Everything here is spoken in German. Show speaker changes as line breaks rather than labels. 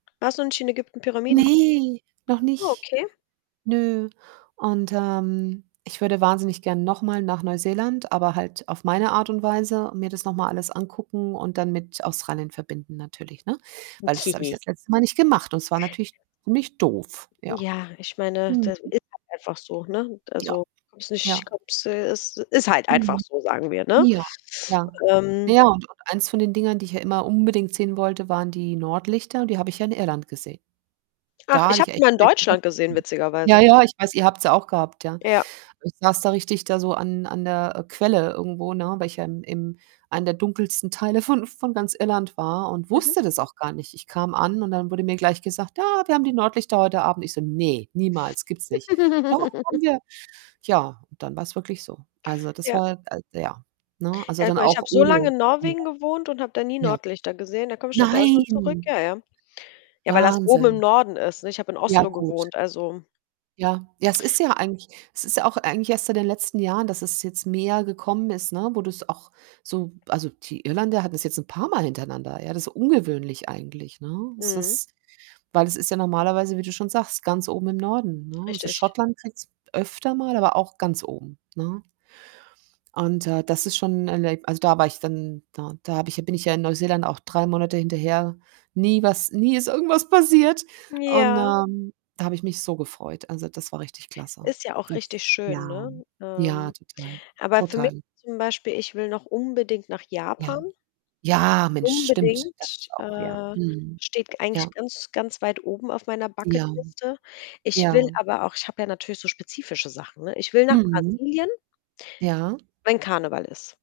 Warst du denn schon in Ägypten, Pyramiden gucken?
Ne, noch nicht.
Okay.
Nö und, ähm, ich würde wahnsinnig gern noch mal nach Neuseeland, aber halt auf meine Art und Weise, mir das noch mal alles angucken und dann mit Australien verbinden natürlich, ne? Weil, das habe ich
Okay.
ja das letzte Mal nicht gemacht und es war natürlich [unintelligible] doof, ja.
Ja, ich meine,
Mhm.
das ist halt einfach so, ne?
Ja,
Also, kommst nicht
ja.
[unintelligible] ist halt einfach
Mhm.
so, sagen wir, ne?
Ja, ja,
Ähm
naja und und eins von den Dingern, die ich ja immer unbedingt sehen wollte, waren die Nordlichter und die habe ich ja in Irland gesehen.
Ach,
Da
ich
hatte
habe
ich
die
echt.
mal in Deutschland gesehen
[unintelligible] Ja,
witzigerweise.
ja, ich weiß, ihr habt sie auch gehabt, ja.
Ja.
Ich saß da richtig da so an an der, äh, Quelle irgendwo, ne, weil ich ja im im einen der dunkelsten Teile von von ganz Irland war und
Mhm.
wusste das auch gar nicht. Ich kam an und dann wurde mir gleich gesagt: „Ja, wir haben die Nordlichter heute Abend.“ Ich so: „Ne, niemals, gibt's nicht.“ „Doch, haben wir.“ Ja, und dann war's wirklich so. Also, das
Ja.
war, äh, ja ne? Also,
Ja
dann
guck, ich
auch.
habe so lange in Norwegen
[unintelligible]
gewohnt und habe da nie
Ja.
Nordlichter gesehen. Da komme ich nach Deutschland zurück
Nein.
ja, ja. Ja, weil das oben im
Wahnsinn.
Norden ist, ne? Ich habe in
Ja,
Oslo
gut.
gewohnt, also
Ja, ja, es ist ja eigentlich es ist ja auch eigentlich erst seit den letzten Jahren, dass es jetzt mehr gekommen ist, ne, wo du's auch so also, die Irländer hatten's jetzt ein paarmal hintereinander, ja? Das ist ungewöhnlich eigentlich, ne? Es
Mhm.
ist weil es ist ja normalerweise, wie du schon sagst, ganz oben im Norden, ne? Also,
Richtig.
Schottland kriegt's öfter mal, aber auch ganz oben, ne? Und, äh, das ist schon 'n Erleb also, da war ich dann da da habe ich ja bin ich ja Neuseeland auch 3 Monate hinterher. Nie was nie ist irgendwas passiert und,
Ja.
ähm, da habe ich mich so gefreut. Also, das war richtig klasse.
Ist ja auch
Das
richtig
ja,
schön, ne?
ja,
Ähm,
total,
aber für mich,
total.
zum Beispiel ich will noch unbedingt nach
Ja.
Japan.
Ja, Mensch, stimmt, das ist
Unbedingt,
auch noch ja.
äh,
Mhm.
steht eigentlich
Ja.
ganz, ganz weit oben auf meiner
Ja.
Bucket-Liste. Ich will
Ja.
aber auch ich habe ja natürlich so spezifische Sachen, ne? Ich will nach
Mhm.
Brasilien
Ja.
wenn Karneval ist.